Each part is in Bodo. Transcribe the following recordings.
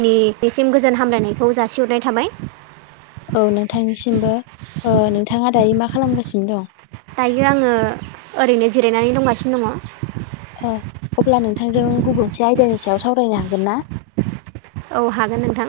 आनि बेसिम गोजोन हामलायनायखौ जासिहरनाय थाबाय औ नोंथांनिसिमबो ओ नोंथाङा दायो मा खालामगासिनो दं दायो आङो ओरैनो जिरायनानै दंगासिनो दङ' ओ अब्ला नोंथांजों गुबुनसे आयदानि सायाव सावरायनो हागोन ना औ हागोन नोंथां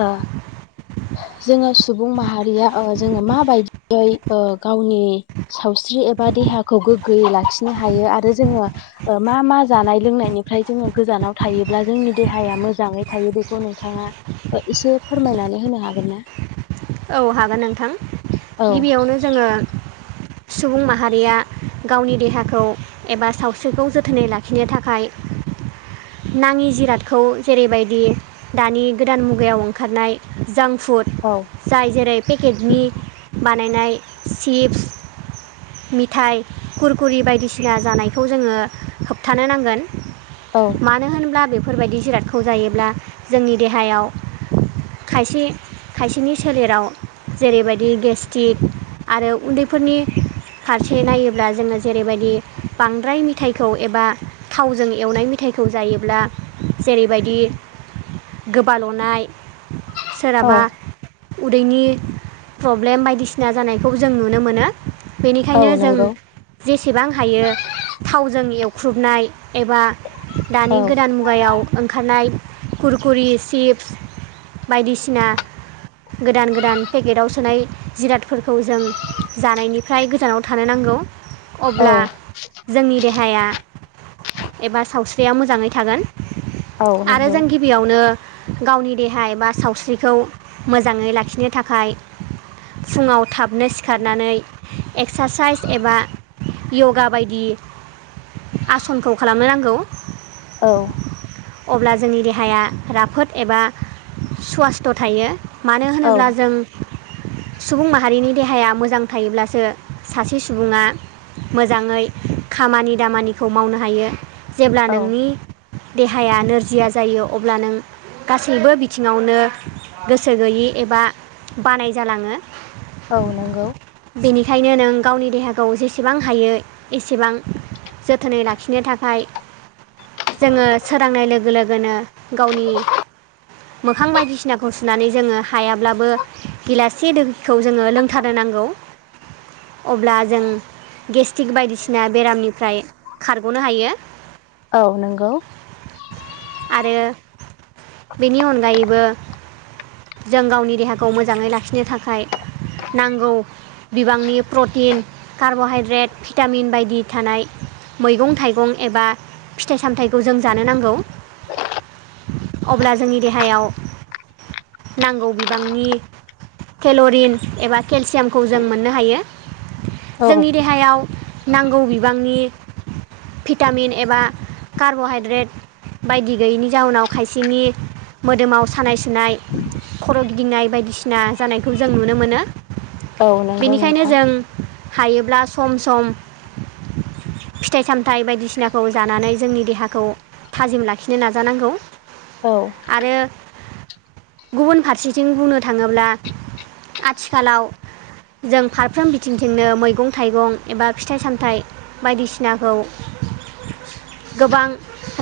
ओ जोङो सुबुं माहारिया ओ जोङो माबायदियै ओ गावनि सावस्रि एबा देहाखौ गोग्गोयै लाखिनो हायो आरो जोङो ओ मा मा जानाय लोंनायनिफ्राय जोङो गोजानाव थायोब्ला जोंनि देहाया मोजाङै थायो बेखौ नोंथाङा एसे फोरमायनानै होनो हागोन ना? औ हागोन नोंथां औ गिबियावनो जोङो सुबुं माहारिया गावनि देहाखौ एबा सावस्रिखौ जोथोनै लाखिनो थाखाय नाङि जिरादखौ जेरैबायदि दानि गोदान मुगायाव ओंखारनाय जां फुड औ जाय जेरै पेकेटनि बानायनाय चिप्स मिथाइ खुरखुरि बायदिसिना जानायखौ जोङो होबथानो नांगोन औ मानो होनब्ला बेफोर बेफोरबायदि जिरादखौ जायोब्ला जोंनि देहायाव खायसे खायसेनि सोलेराव जेरैबायदि गेस्ट्रिक आरो उन्दैफोरनि फारसे नायोब्ला जोङो जेरैबायदि बांद्राय मिथाइखौ एबा थावजों एवनाय मेथायाइखौ जायोब्ला जेरैबायदि गोबाल'नाय औ सोरहाबा उदैनि प्रब्लेम बायदिसिना जानायखौ जों नुनो मोनो औ बेनिखायनो जों नंगौ जेसेबां हायो थावजों एवख्रुबनाय एबा औ दानि गोदान मुगायाव ओंखारनाय खुरखुरि चिप्स बायदिसिना गोदान गोदान पेकेटआव सोनाय जिरादफोरखौ जों जानायनिफ्राय गोजानाव थानो नांगौ। औ अब्ला जोंनि देहाया एबा सावस्रिया मोजाङै थागोन। औ आरो नंगौ जों गिबियावनो गावनि देहा एबा सावस्रिखौ मोजाङै लाखिनो थाखाय फुङाव थाबनो सिखारनानै एक्सारसाइस एबा योगा बायदि आसनखौ खालामनो नांगौ। औ अब्ला जोंनि देहाया राफोद एबा स्वासथ' थायो। मानो होनोब्ला औ जों सुबुं माहारिनि देहाया मोजां थायोब्लासो सासे सुबुङा मोजाङै खामानि दामानिखौ मावनो हायो जेब्ला औ नोंनि देहाया नोरजिया जायो अब्ला नों गासैबो बिथिङावनो गोसो गैयि एबा बानाय जालाङो। औ नंगौ बेनिखायनो नों गावनि देहाखौ जेसेबां हायो एसेबां जोथोनै लाखिनो थाखाय जोङो सोरांनाय लोगो लोगोनो गावनि मोखां बायदिसिना खौ सुनानै जोङो हायाब्लाबो गिलाससे दैखौ जोङो लोंथारनो नांगौ। अब्ला जों गेस्टिक बायदिसिना बेरामनिफ्राय खारग'नो हायो। नोंगौ आरो बेनि अनगायैबो जों गावनि देहाखौ मोजाङै लाखिनो थाखाय नांगौ बिबांनि प्रटिन कार्ब'हाइद्रेट भिटामिन बायदि थानाय मैगं थाइगं एबा फिथाइ सामथायाइखौ जों जानो नांगौ। अब्ला जोंनि देहायाव नांगौ बिबांनि केल'रिन एबा केलसियामखौ जों मोननो हायो। औ जोंनि देहायाव नांगौ बिबांनि भिटामिन एबा कार्ब'हाइद्रेट बायदि गैयैनि जाउनाव खायसेनि मोदोमाव सानाय सु सुनाय खर' गिदिंनाय बायदिसिना जानायखौ जों नुनो मोनो। औ नंगौ बेनिखायनो नोंथां जों हायोब्ला सम सम फिथाइ सामथाइ बायदिसिनाखौ जानानै जोंनि देहाखौ थाजिम लाखिनो नाजानांगौ। औ आरो गुबुन फारसेथिं बुंनो थाङोब्ला आथिखालाव जों फारफ्रोम बिथिंजोंनो मैगं थाइगं एबा फिथाइ सामथाइ बायदिसिनाखौ गोबां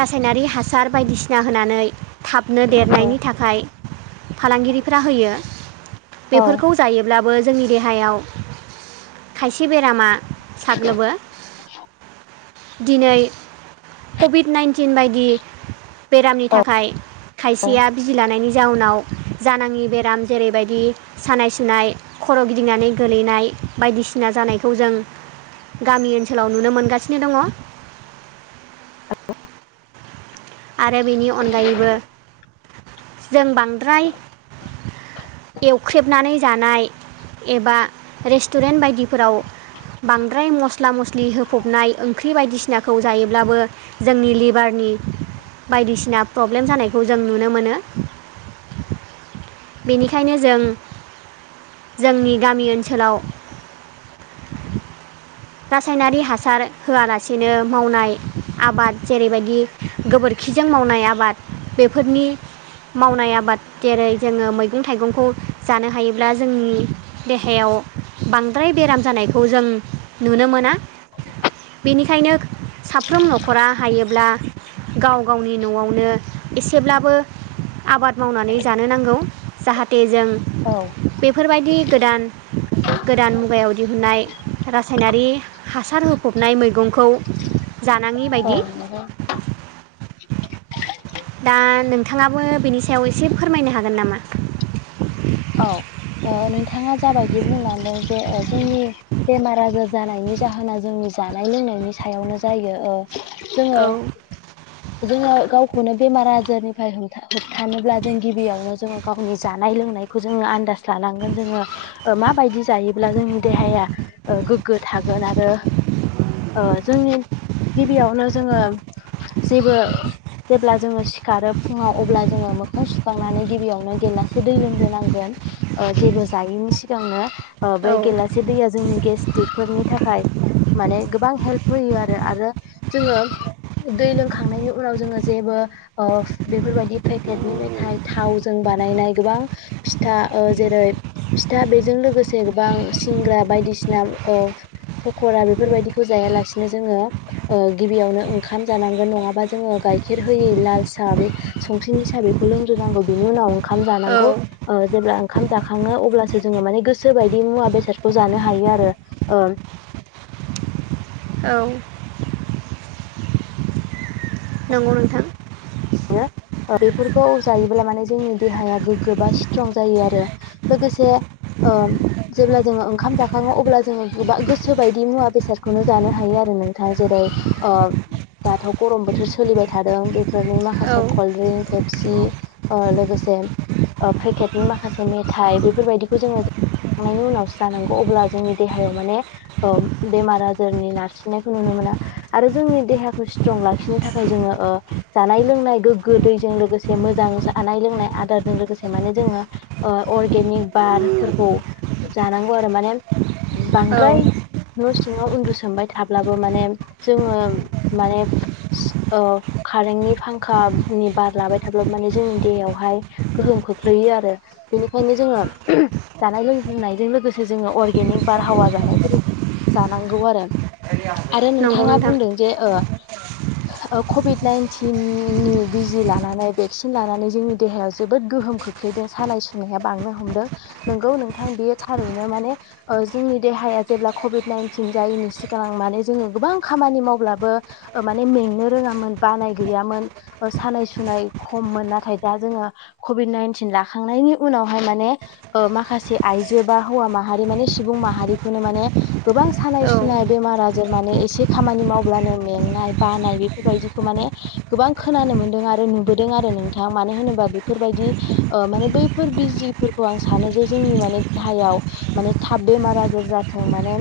रासायनारि हासार बायदिसिना होनानै थाबनो औ देरनायनि थाखाय फालांगिरिफ्रा होयो औ बेफोरखौ जायोब्लाबो जोंनि देहायाव खायसे बेरामा साग्लोबो दिनै कभिड नाइन्टिन बायदि बेरामनि थाखाय खायसेया जानायनि जाउनाव जानाङि बेराम जेरैबायदि सानाय सुनाय खर' गिदिंनानै गोलैनाय बायदिसिना जानायखौ जों गामि ओनसोलाव नुनो मोनगासिनो दङ। औ आरो बेनि अनगायैबो जों बांद्राय एवख्रेबनानै जानाय एबा रेस्टुरेन्ट बायदिफोराव बांद्राय मस्ला मस्लि होफबनाय ओंख्रि बायदिसिनाखौ जायोब्लाबो जोंनि लिभारनि बायदिसिना प्रब्लेम जानायखौ जों नुनो मोनो बेनिखायनो जों जोंनि गामि ओनसोलाव रासायनारि हासार होआलासेनो मावनाय आबाद जेरैबायदि गोबोरखिजों मावनाय आबाद बेफोरनि मावनाय आबाद जेरै जोङो मैगं थाइगंखौ जानो हायोब्ला जोंनि देहायाव बांद्राय बेराम जानायखौ जों नुनो मोना बेनिखायनो साफ्रोम न'खरा हायोब्ला गाव गावनि न'आवनो एसेब्लाबो आबाद मावनानै जानो नांगौ जाहाथे जों औ बेफोरबायदि गोदान गोदान मुगायाव दिहुनन्नाय रासायनारि हासार होफबनाय मैगंखौ जानाङि औ बायदि नोंथां दा नोंथाङाबो बेनि सायाव एसे फोरमायनो हागोन नामा औ ओ नोंथाङा जाबायदि बुंलांदों जे जोंनि बेमार आजार जानायनि जाहोना जोंनि जानाय लोंनायनि सायावनो जायो ओ जोङो औ जोङो गावखौनो बेमार आजारनिफ्राय हमथा होबथानोब्ला जों गिबियावनो जोङो गावनि जानाय लोंनाय खौ जोङो आन्दाज लानांगोन जोङो माबायदि जायोब्ला जोंनि देहाया ओ गोग्गो थागोन आरो ओ जोंनि गिबियावनो जोङो जेबो जेब्ला जोङो सिखारो फुङाव अब्ला जोङो मोखां सुखांनानै गिबियावनो गेलासे दै लोंग्रोनां गोन ओ जेबो जायिनि सिगांनो ओ बे औ गिलास एसे दैया जोंनि गेस्ट्रिकफोरनि थाखाय माने गोबां हेल्प होयो आरो आरो जोङो दै लोंखांनायनि उनाव जोङो जेबो ओ बेफोरबायदि पेकेटनि मेथाइ थावजों बानायनाय गोबां फिथा ओ जेरै फिथा बेजों लोगोसे गोबां सिंग्रा बायदिसिना ओ फकरा बेफोरबायदिखौ जायालासिनो जोङो ओ गिबियावनो ओंखाम जानांगोन नङाबा जोङो गाइखेर होयै लाल साहा बे संख्रिनि साहा बेखौ लोंग्रोनांगौ बिनि उनाव ओंखाम जानांगौ औ ओ जेब्ला ओंखाम जाखाङो अब्लासो जोङो माने गोसो बायदि मुवा बेसादखौ जानो हायो आरो ओ औ नंगौ नोंथां [unintelligible] बेफोरखौ जायोब्ला माने जोंनि देहाया गोग्गो बा स्ट्रं जायो आरो लोगोसे ओ जेब्ला जोङो ओंखाम जाखाङो अब्ला जोङो गोबा गोसो बायदि मुवा बेसादखौनो जानो हायो आरो नोंथां जेरै अ दाथ' गरम बोथोर सोलिबाय थादों बेफोरनि मा औ खासे कलड्रिंक पेपसि ओ लोगोसे ओ पेकेटनि माखासे मेथाइ बेफोरबायदिखौ जोङो थांनायनि उनावसो जानांगौ अब्ला जोंनि देहायाव माने बेमार आजारनि नारसिननायखौ नुनो मोना आरो जोंनि देहाखौ स्ट्रं लाखिनो थाखाय जोङो ओ जानाय लोंनाय गोग्गो दैजों लोगोसे मोजां जानाय लोंनाय आदारजों लोगोसे माने जोङो ओ अर्गेनिक बारफोरखौ जानांगौ आरो माने औ बांद्राय न' सिङाव उन्दुसोमबाय थाब्लाबो माने जोङो माने कारेन्टनि फांखा [unintelligible] नि बार लाबाय थाब्ला माने जोंनि देहायावहाय गोहोम खोख्लैयो आरो बेनिखायनो जोङो जानाय लोंजनायजों लोगोसे जोङो अर्गेनिक बारहावा जानायफोर जानांगौ आरो आरो नंगौ नोंथाङा नोंथां बुंदों जे कभिड नाइन्टिन नि बिजि लानानै भेक्सिन लानानै जोंनि देहायाव जोबोद गोहोम खोख्लैदों सानाय सुनाया बांनो हमदों नोंगौ नोंथां बेयो थारैनो माने जोंनि देहाया जेब्ला कभिड नाइनटिन जायैनि सिगां माने जोङो गोबां खामानि मावब्लाबो माने मेंनो रोङामोन बानाय गैयामोन सानाय सुनाय खममोन नाथाय दा जोङो कभिड नाइनटिन लाखांनायनि उनावहाय माने माखासे आइजो बा हौवा माहारि माने सुबुं माहारिखौनो माने गोबां सानाय औ सुनाय बेमार आजार माने एसे खामानि मावब्लानो मेंनाय बानाय बेफोरबायदिखौ माने गोबां खोनानो मोन्दों आरो नुबोदों आरो नोंथां मानो होनोबा बेफोरबायदि माने बैफोर बिजिफोरखौ आं सानो जे जोंनि माने देहायाव माने थाब बेमार आजार जाथों माने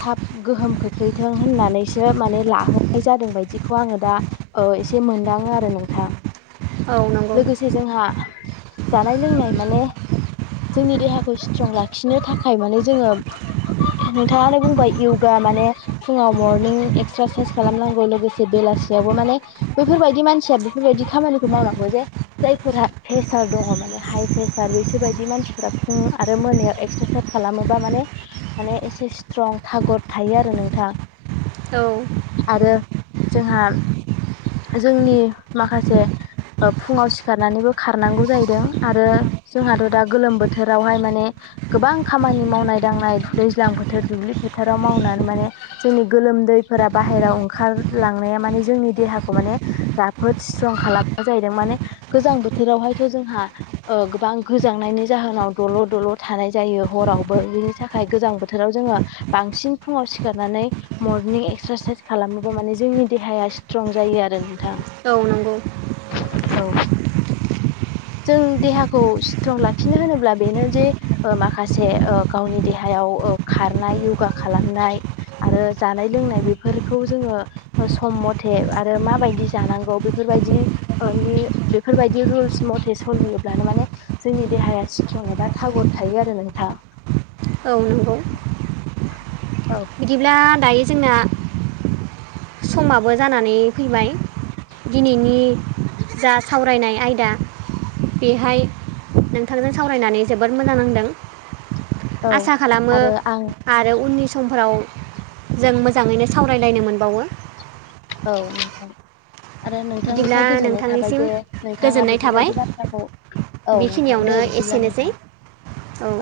थाब गोहोम खोख्लैथों होननानैसो माने लाहोनाय जादों बायदिखौ आङो दा एसे मोनदाङो आरो नोंथां औ नंगौ लोगोसे जोंहा जानाय लोंनाय माने जोंनि देहाखौ स्ट्रं लाखिनो थाखाय माने जोङो नोंथाङानो बुंबाय यगा माने फुङाव मरनिं एक्सारसाइस खालामनांगौ लोगोसे बेलासियावबो माने बैफोरबायदि मानसिया बेफोरबायदि खामानिखौ मावनांगौ जे जायफोराहा प्रेसार दङ माने हाइ प्रेसार बैसोर बायदि मानसिफोरा फुं आरो मोनायाव एक्सरेसाइस खालामोबा माने माने एसे स्ट्रं थागत थायो आरो नोंथां औ आरो जोंहा जोंनि माखासे फुङाव सिखारनानैबो खारनांगौ जाहैदों आरो जोंहाथ' दा गोलोम बोथोरावहाय माने गोबां खामानि मावनाय दांनाय दैज्लां बोथोर दुब्लि फोथाराव मावनानै माने जोंनि गोलोमदैफोरा बाहेरायाव ओंखारलांनाया माने जोंनि देहाखौ माने राफोद स्ट्रं खालामो जाहैदों माने गोजां बोथोरावहायथ' जोंहा गोबां गोजांनायनि जाहोनाव दल' दल' थानाय जायो हरावबो बिनि थाखाय गोजां बोथोराव जोङो बांसिन फुङाव सिखारनानै मर्निं एक्सरेसाइस खालामोबा माने जोंनि देहाया स्ट्रं जायो आरो नोंथां औ नंगौ औ जों देहाखौ स्ट्रं लाखिनो होनोब्ला बेनो जे माखासे गावनि देहायाव खारनाय यगा खालामनाय आरो जानाय लोंनाय बेफोरखौ जोङो सम मथे आरो माबायदि जानांगौ बेफोरबायदि बेफोरबायदि रुल्स मथे सलियोब्लानो माने जोंनि देहाया इसट्रं एबा थागद थायो आरो नोंथां औ नंगौ औ बिदिब्ला दायो जोंना समाबो जानानै फैबाय दिनैनि जा सावरायनाय आयदा बेहाय नोंथांजों सावरायनानै जोबोद मोजां नांदों औ आसा खालामो आरो आं आरो उननि सम फोराव जों मोजाङैनो सावरायलायनो मोनबावो औ नोंथां आरो बिदिब्ला नोंथांनिफ्राय गोजोननाय थाबाय नोंथांनिसिम जे नोंथाङा गोजोननाय थाबाय बेफोरबायदि बाथ्राखौ औ नोंथां दे बेखिनियावनो बिदिब्ला एसेनोसै नोंथां औ